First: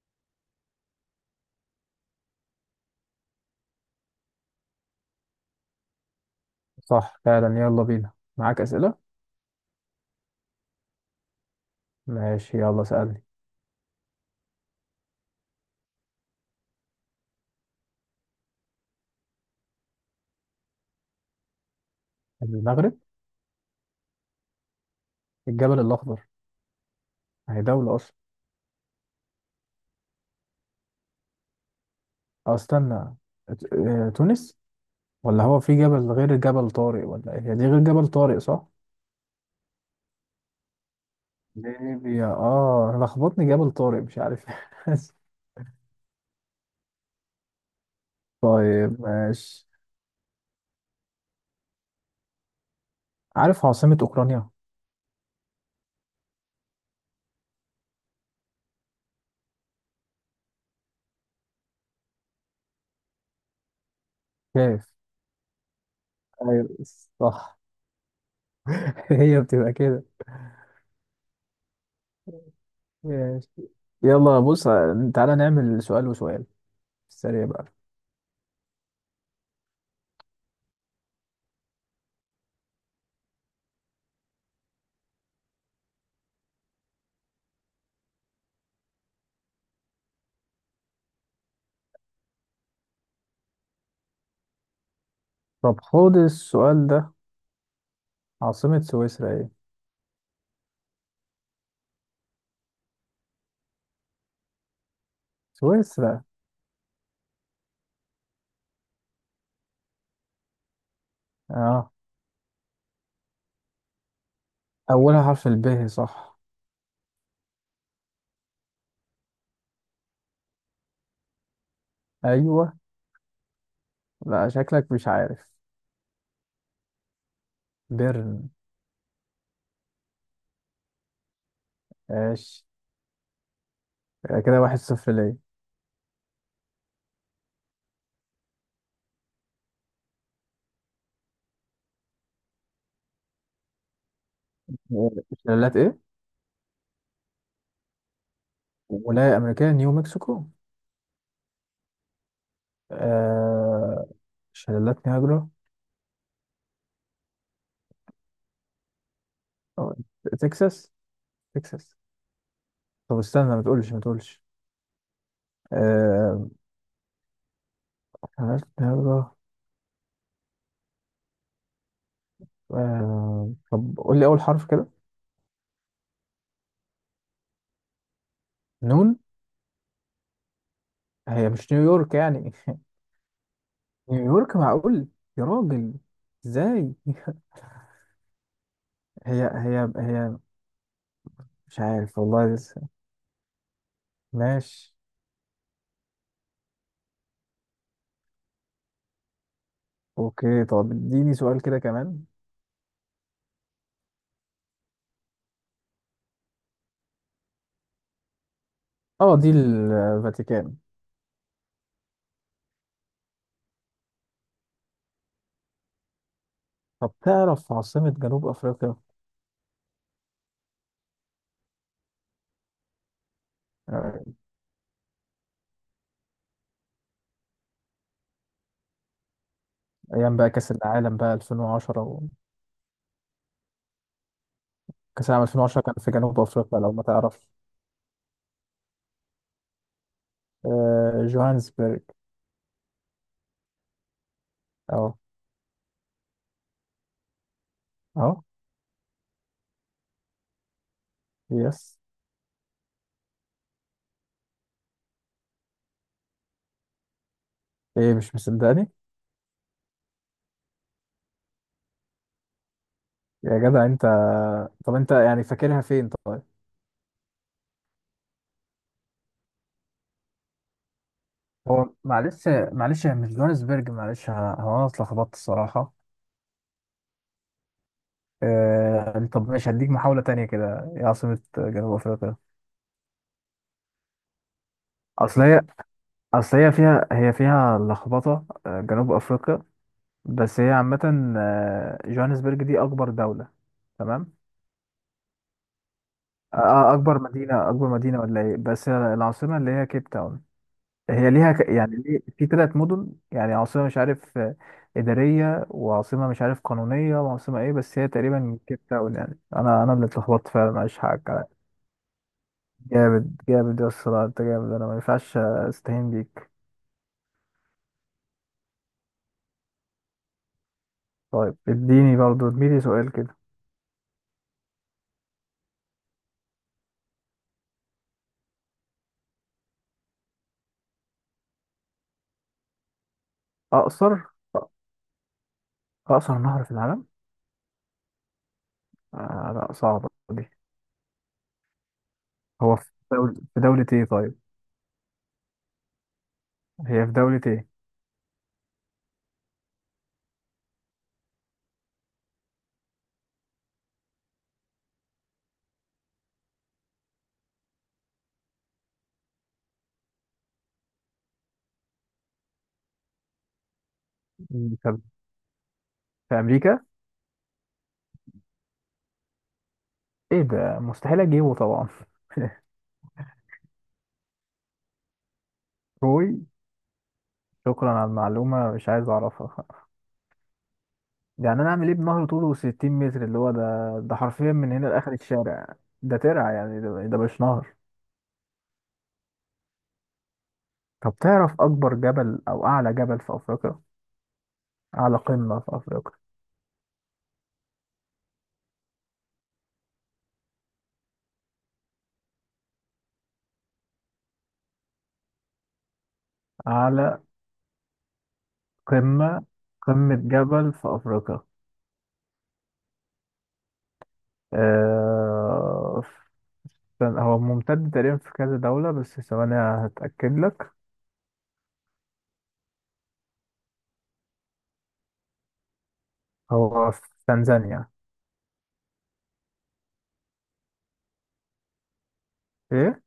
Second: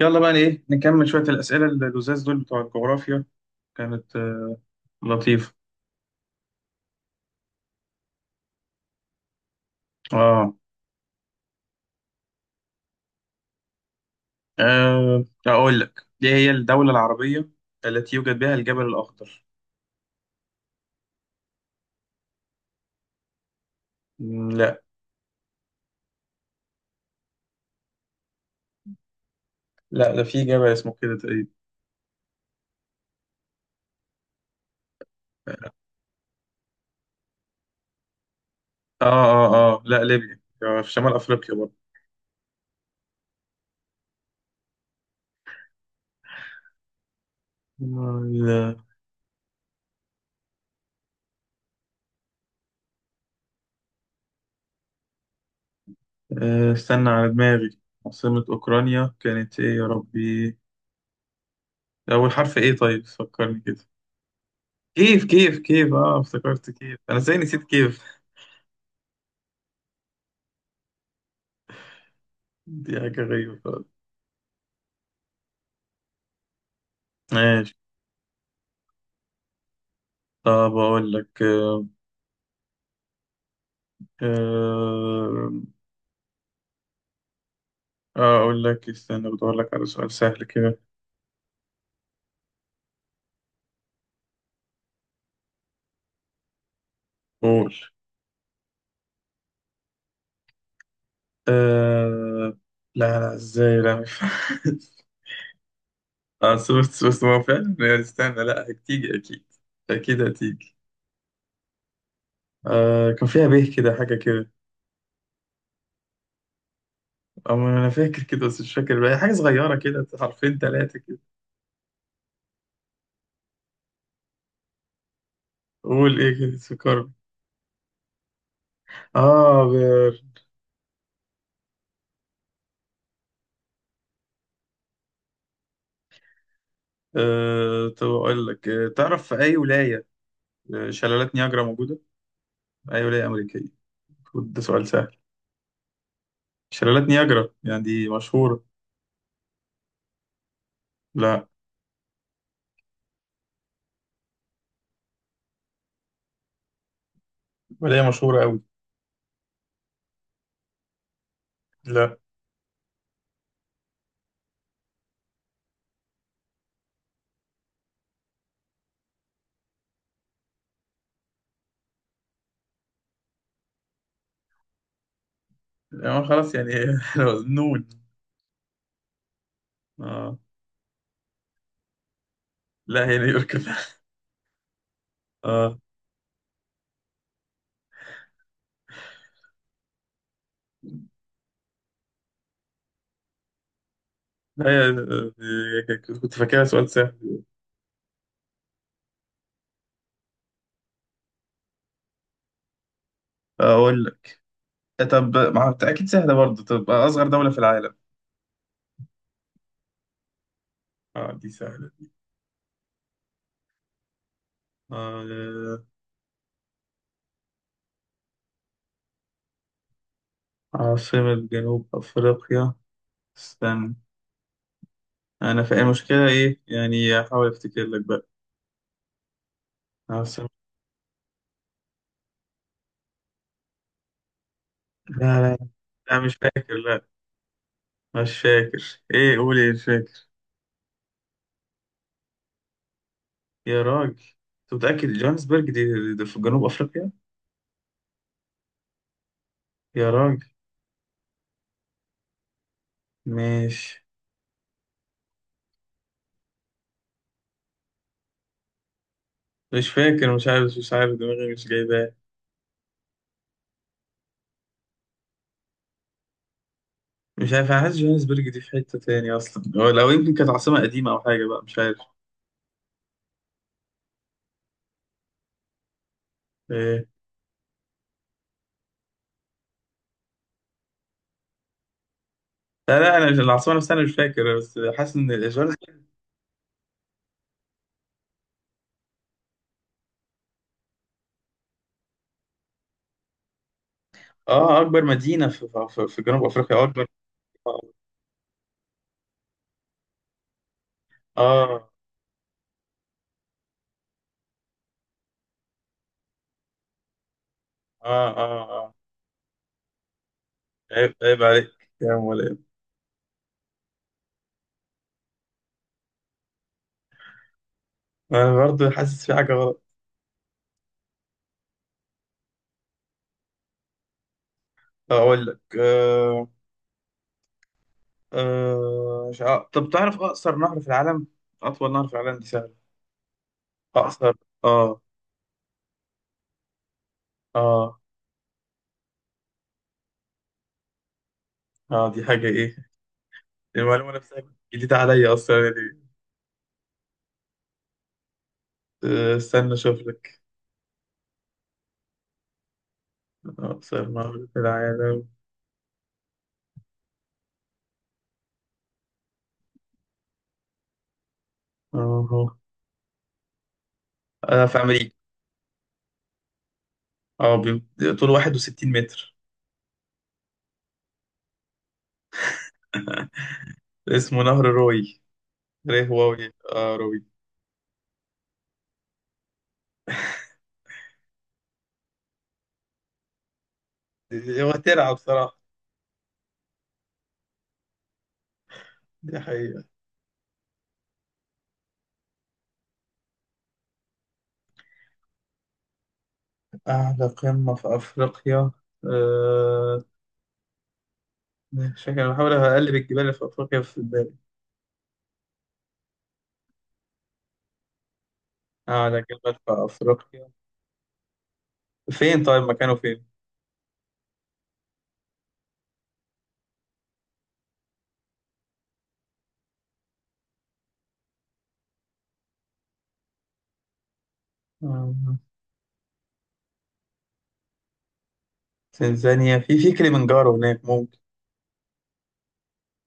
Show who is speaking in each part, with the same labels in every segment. Speaker 1: يلا بقى ايه نكمل شوية الأسئلة اللزاز دول بتوع الجغرافيا كانت لطيفة.
Speaker 2: صح فعلا، يلا بينا. معاك أسئلة؟
Speaker 1: اه.
Speaker 2: ماشي، يلا سألني.
Speaker 1: أقول لك دي هي الدولة العربية التي يوجد بها الجبل الأخضر.
Speaker 2: المغرب.
Speaker 1: لا،
Speaker 2: الجبل الأخضر هي دولة أصلا؟
Speaker 1: لا ده في جبل اسمه كده تقريبا.
Speaker 2: أو استنى. تونس. ولا هو في جبل غير جبل طارق؟ ولا إيه، هي دي غير جبل طارق صح؟
Speaker 1: اه، لا ليبيا، في شمال أفريقيا برضه.
Speaker 2: ليبيا. أنا لخبطني جبل طارق، مش عارف.
Speaker 1: لا.
Speaker 2: طيب ماشي. عارف عاصمة أوكرانيا؟
Speaker 1: استنى على دماغي، عاصمة أوكرانيا كانت ايه يا ربي؟ أول حرف ايه طيب فكرني كده.
Speaker 2: كيف.
Speaker 1: كيف كيف، اه
Speaker 2: ايوه،
Speaker 1: افتكرت كيف، أنا ازاي
Speaker 2: صح.
Speaker 1: نسيت كيف
Speaker 2: هي بتبقى كده.
Speaker 1: دي حاجة
Speaker 2: ماشي،
Speaker 1: غريبة خالص.
Speaker 2: يلا بص، تعالى نعمل سؤال وسؤال في السريع بقى.
Speaker 1: ماشي. طب أقول لك، آه، أقول لك استنى بدور لك على سؤال سهل كده.
Speaker 2: طب خد السؤال ده،
Speaker 1: قول.
Speaker 2: عاصمة سويسرا ايه؟
Speaker 1: أه لا لا، إزاي؟ لا مش
Speaker 2: سويسرا.
Speaker 1: بس ما هو فعلا يعني استنى، لا هتيجي أكيد، أكيد هتيجي.
Speaker 2: اه،
Speaker 1: أه كان فيها به كده حاجة كده.
Speaker 2: اولها حرف الب صح؟
Speaker 1: أما أنا فاكر كده بس مش فاكر بقى حاجة صغيرة كده، حرفين تلاتة كده.
Speaker 2: ايوه. لا، شكلك مش عارف.
Speaker 1: قول إيه كده سكر.
Speaker 2: بيرن.
Speaker 1: آه بير.
Speaker 2: ماشي، كده واحد صفر ليا.
Speaker 1: أه طب أقول لك، تعرف في أي ولاية شلالات نياجرا موجودة؟ أي ولاية أمريكية، ده سؤال سهل.
Speaker 2: شلالات ايه؟
Speaker 1: شلالات نياجرا يعني دي مشهورة.
Speaker 2: ولاية امريكية، نيو مكسيكو.
Speaker 1: لا.
Speaker 2: آه شلالات نياجرا.
Speaker 1: ولا هي مشهورة أوي.
Speaker 2: أو تكساس، تكساس.
Speaker 1: لا.
Speaker 2: طب استنى، ما تقولش ما تقولش. آه شلالات نياجرا. آه، طب قول لي اول حرف كده.
Speaker 1: يعني خلاص يعني نون.
Speaker 2: نون.
Speaker 1: آه.
Speaker 2: هي مش نيويورك يعني؟
Speaker 1: لا هي نيويورك، لا.
Speaker 2: نيويورك؟ معقول؟ يا
Speaker 1: آه.
Speaker 2: راجل، ازاي؟ هي. مش عارف والله لسه.
Speaker 1: لا
Speaker 2: ماشي.
Speaker 1: هي، كنت فاكرها سؤال سهل.
Speaker 2: اوكي، طب اديني سؤال كده كمان.
Speaker 1: أقول لك، طب ما هو أكيد سهلة برضه، طب أصغر دولة في العالم؟
Speaker 2: اه، دي الفاتيكان.
Speaker 1: آه دي سهلة. آه.
Speaker 2: طب تعرف عاصمة جنوب افريقيا؟
Speaker 1: عاصمة جنوب أفريقيا، استنى،
Speaker 2: آه،
Speaker 1: أنا فاهم المشكلة إيه، يعني أحاول أفتكر لك بقى
Speaker 2: ايام
Speaker 1: عاصمة.
Speaker 2: بقى كاس العالم بقى 2010 و كاس
Speaker 1: لا
Speaker 2: العالم
Speaker 1: لا
Speaker 2: 2010 كان في
Speaker 1: لا مش
Speaker 2: جنوب
Speaker 1: فاكر،
Speaker 2: افريقيا لو ما
Speaker 1: لا
Speaker 2: تعرفش.
Speaker 1: مش فاكر، ايه؟ قول ايه، مش فاكر.
Speaker 2: جوهانسبرج.
Speaker 1: يا راجل انت متأكد
Speaker 2: اهو،
Speaker 1: جوهانسبرج دي, دي في جنوب افريقيا؟
Speaker 2: اهو.
Speaker 1: يا راجل،
Speaker 2: يس.
Speaker 1: مش
Speaker 2: ايه، مش مصدقني؟
Speaker 1: مش فاكر، مش عارف، مش عارف، دماغي مش جايباه.
Speaker 2: يا جدع انت. طب انت يعني فاكرها فين طيب؟
Speaker 1: مش عارف، انا حاسس جوهانسبرج دي في حتة تاني اصلا، هو لو يمكن كانت عاصمة قديمة او حاجة بقى مش
Speaker 2: هو
Speaker 1: عارف.
Speaker 2: معلش، معلش، هي مش جوهانسبرج، معلش. هو انا اتلخبطت الصراحه.
Speaker 1: إيه.
Speaker 2: قال لي طب ماشي، هديك محاولة تانية كده، ايه عاصمة جنوب أفريقيا؟
Speaker 1: لا لا انا العاصمة نفسها انا مش فاكر بس حاسس ان
Speaker 2: أصل هي
Speaker 1: جوهانسبرج.
Speaker 2: أصل هي فيها هي فيها لخبطة، جنوب أفريقيا، بس هي عامة، جوهانسبرج دي أكبر دولة. تمام.
Speaker 1: اه اكبر مدينة في جنوب افريقيا اكبر.
Speaker 2: أكبر مدينة،
Speaker 1: اه
Speaker 2: أكبر مدينة ولا إيه، بس العاصمة اللي هي كيب تاون. هي ليها
Speaker 1: اه
Speaker 2: يعني ليه في ثلاث مدن، يعني عاصمة مش عارف، إدارية، وعاصمة مش عارف قانونية، وعاصمة إيه، بس هي
Speaker 1: اه
Speaker 2: تقريبا كيب
Speaker 1: اه
Speaker 2: تاون يعني. أنا اللي اتلخبطت فعلا، معلش،
Speaker 1: عيب
Speaker 2: حقك.
Speaker 1: عليك يا مولاي.
Speaker 2: جامد، جامد يا اسطى. لا، انت جامد، انا ما ينفعش استهين بيك.
Speaker 1: انا برضه حاسس في حاجة غلط.
Speaker 2: طيب اديني برضه، اديني سؤال كده.
Speaker 1: اقول لك، مش عارف. طب تعرف أقصر نهر في العالم؟ أطول نهر في العالم دي سهلة.
Speaker 2: اقصر؟
Speaker 1: أقصر؟ آه.
Speaker 2: اقصر نهر في العالم؟
Speaker 1: آه.
Speaker 2: آه لا، صعبة دي.
Speaker 1: آه دي حاجة إيه؟
Speaker 2: هو في دولة ايه
Speaker 1: المعلومة
Speaker 2: طيب؟
Speaker 1: نفسها جديدة عليا أصلا يعني.
Speaker 2: هي في دولة ايه؟
Speaker 1: استنى أشوف لك أقصر نهر في العالم. أهو. أنا في
Speaker 2: طب،
Speaker 1: أمريكا.
Speaker 2: في امريكا؟
Speaker 1: أه بي- طوله 61 متر،
Speaker 2: ايه ده، مستحيل اجيبه طبعا.
Speaker 1: اسمه نهر روي، ريه واوي،
Speaker 2: روي.
Speaker 1: آه روي.
Speaker 2: شكرا على المعلومة، مش عايز اعرفها. يعني انا اعمل ايه بنهر طوله 60 متر اللي هو ده؟ ده حرفيا
Speaker 1: هو
Speaker 2: من هنا
Speaker 1: ترعة
Speaker 2: لاخر
Speaker 1: بصراحة.
Speaker 2: الشارع. ده ترعة يعني، ده مش نهر.
Speaker 1: دي حقيقة.
Speaker 2: طب تعرف اكبر جبل او اعلى جبل في افريقيا، على قمة في أفريقيا؟
Speaker 1: أعلى قمة في أفريقيا؟ أه، شكل بحاول أقلب الجبال اللي في أفريقيا في بالي.
Speaker 2: على
Speaker 1: اه ده
Speaker 2: قمة،
Speaker 1: جبل في
Speaker 2: قمة
Speaker 1: افريقيا؟
Speaker 2: جبل في أفريقيا.
Speaker 1: فين طيب مكانه فين؟
Speaker 2: آه. هو ممتد تقريبا في كذا دولة، بس ثواني هتأكد لك.
Speaker 1: آه،
Speaker 2: هو في تنزانيا.
Speaker 1: تنزانيا، في كليمنجارو هناك ممكن،
Speaker 2: إيه؟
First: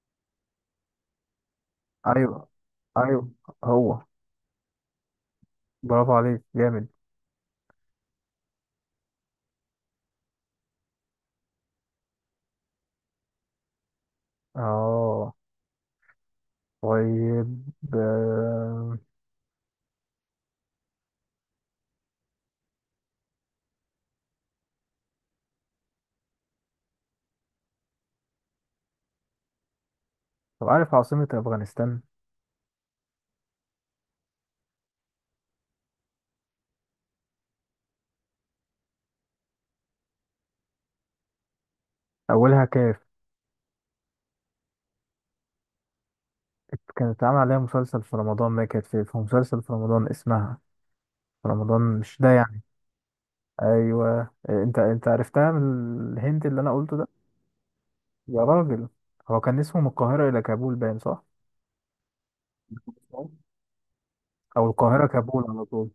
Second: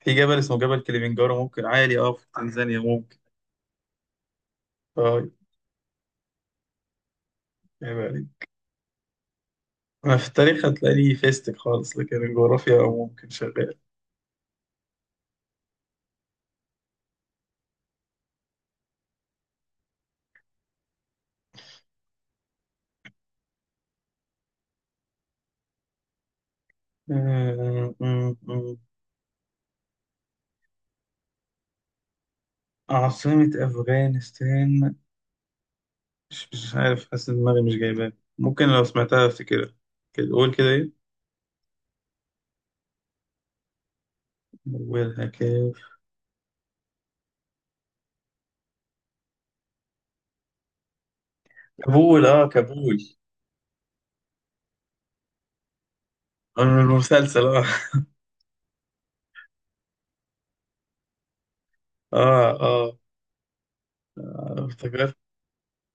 Speaker 1: في جبل اسمه جبل كليمنجارو ممكن عالي، اه في
Speaker 2: أيوه،
Speaker 1: تنزانيا ممكن.
Speaker 2: أيوه، هو.
Speaker 1: طيب.
Speaker 2: برافو عليك، جامد.
Speaker 1: عيب عليك. انا في التاريخ هتلاقيني فيستك خالص، لكن الجغرافيا ممكن شغال.
Speaker 2: اه، طيب. آه،
Speaker 1: آه، م- م-
Speaker 2: طب عارف عاصمة أفغانستان؟
Speaker 1: عاصمة أفغانستان، مش عارف، حاسس إن دماغي مش جايباها، ممكن لو سمعتها أفتكرها. كده قول كده إيه؟
Speaker 2: أولها كاف.
Speaker 1: أولها كاف؟
Speaker 2: كانت اتعمل عليها مسلسل في رمضان، ما كانت في مسلسل في رمضان اسمها في رمضان، مش
Speaker 1: كابول،
Speaker 2: ده
Speaker 1: آه
Speaker 2: يعني؟
Speaker 1: كابول.
Speaker 2: ايوه، انت عرفتها من الهنت اللي انا
Speaker 1: من
Speaker 2: قلته ده.
Speaker 1: المسلسل. آه.
Speaker 2: يا راجل، هو كان اسمه من القاهرة الى كابول، باين صح؟
Speaker 1: آه. آه.
Speaker 2: او القاهرة
Speaker 1: افتكرت،
Speaker 2: كابول على طول.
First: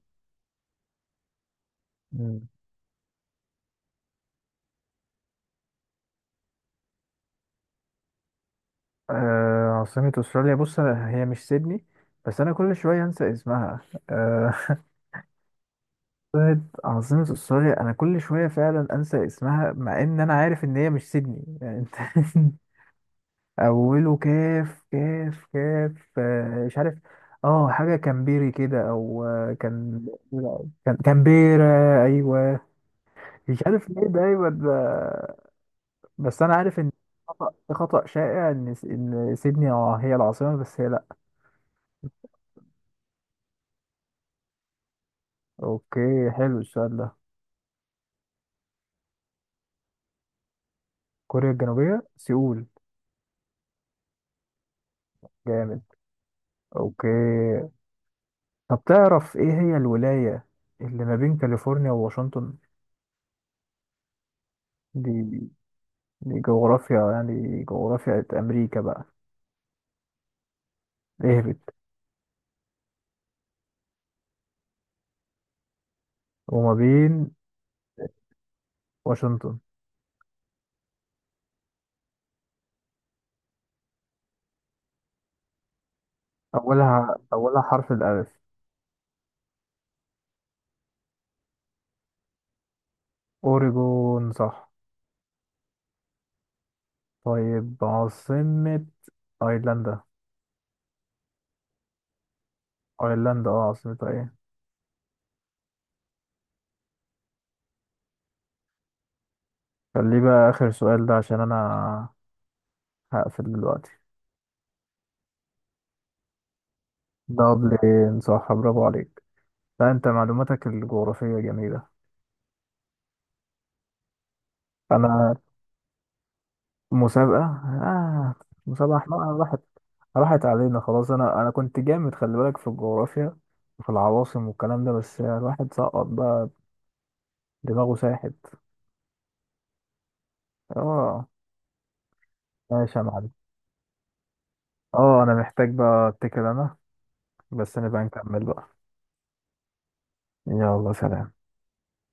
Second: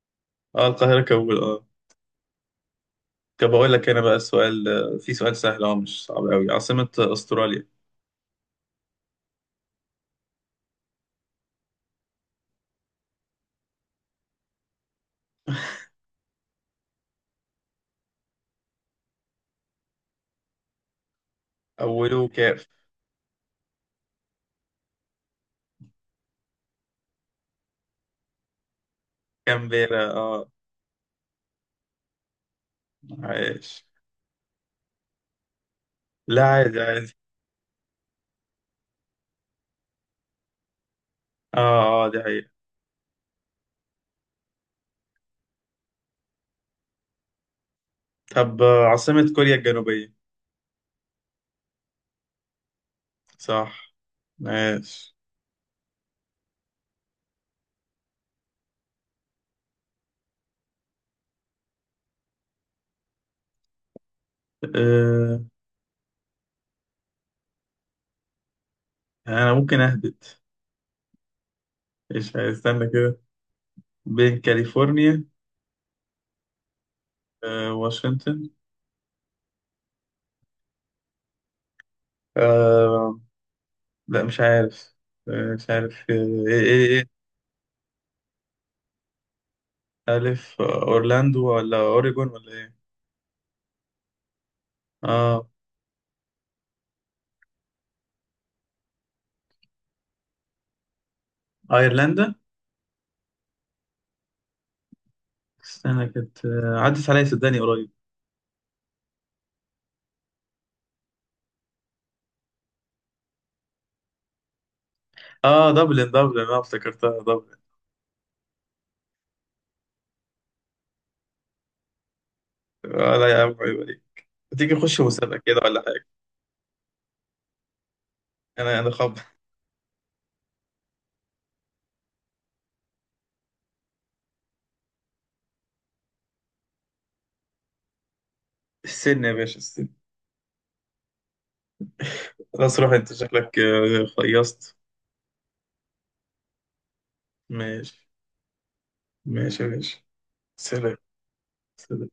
Speaker 1: اه القاهرة كول، اه.
Speaker 2: مم.
Speaker 1: طب بقول لك انا بقى السؤال، في سؤال سهل اه مش صعب قوي، عاصمة استراليا؟
Speaker 2: آه، عاصمة استراليا. هي مش سيدني، بس انا كل شوية انسى اسمها. آه. عاصمة، عاصمة استراليا، انا كل شوية فعلا انسى اسمها، مع ان انا عارف ان هي مش سيدني يعني انت.
Speaker 1: اوله كاف.
Speaker 2: اوله كاف، كاف، كاف، مش عارف. اه حاجه كامبيري كده، او كان،
Speaker 1: كامبيرا، اه.
Speaker 2: كان كامبيرا. ايوه. مش
Speaker 1: عايش.
Speaker 2: عارف ليه ده، ايوه ده.
Speaker 1: لا
Speaker 2: بس انا
Speaker 1: عادي
Speaker 2: عارف ان
Speaker 1: عادي.
Speaker 2: خطأ، خطأ شائع ان ان سيدني اه هي العاصمه، بس هي لا.
Speaker 1: اه. اه دي حقيقة.
Speaker 2: اوكي، حلو السؤال ده.
Speaker 1: طب عاصمة كوريا الجنوبية؟
Speaker 2: كوريا الجنوبيه، سيول.
Speaker 1: صح. ماشي.
Speaker 2: جامد. اوكي، طب تعرف ايه هي الولايه اللي ما بين كاليفورنيا وواشنطن؟ دي،
Speaker 1: آه.
Speaker 2: دي جغرافيا يعني، جغرافيا امريكا بقى.
Speaker 1: انا ممكن اهبط.
Speaker 2: اهبط.
Speaker 1: ايش، استنى كده، بين كاليفورنيا
Speaker 2: وما بين؟
Speaker 1: واشنطن.
Speaker 2: واشنطن.
Speaker 1: آه. لا مش عارف. آه مش عارف. ايه ايه
Speaker 2: أولها
Speaker 1: ايه
Speaker 2: أولها حرف الألف.
Speaker 1: ألف، أورلاندو ولا أوريجون ولا إيه؟
Speaker 2: أوريجون صح.
Speaker 1: آه.
Speaker 2: طيب عاصمة أيرلندا.
Speaker 1: ايرلندا،
Speaker 2: أيرلندا اه، عاصمتها ايه؟
Speaker 1: استنى كانت، عدت عليا صدقني قريب.
Speaker 2: خليه بقى آخر سؤال ده، عشان أنا هقفل دلوقتي.
Speaker 1: اه دبلن، دبلن انا افتكرتها دبلن.
Speaker 2: دبلن صح، برافو عليك. لا أنت معلوماتك الجغرافية جميلة.
Speaker 1: آه لا يا عم عيب عليك. تيجي نخش
Speaker 2: أنا؟
Speaker 1: مسابقة كده ولا حاجة؟
Speaker 2: مسابقة؟ آه.
Speaker 1: أنا
Speaker 2: مسابقة، احنا
Speaker 1: خب،
Speaker 2: راحت، راحت علينا خلاص. أنا كنت جامد، خلي بالك، في الجغرافيا وفي العواصم والكلام ده، بس الواحد سقط بقى، دماغه ساحت.
Speaker 1: السن يا باشا السن.
Speaker 2: اه،
Speaker 1: خلاص روح
Speaker 2: ماشي يا
Speaker 1: أنت
Speaker 2: معلم.
Speaker 1: شكلك خيصت.
Speaker 2: اه، انا محتاج بقى اتكل انا، بس نبقى
Speaker 1: ماشي.
Speaker 2: نكمل بقى.
Speaker 1: ماشي يا باشا.
Speaker 2: يلا
Speaker 1: سلام.
Speaker 2: سلام.
Speaker 1: سلام.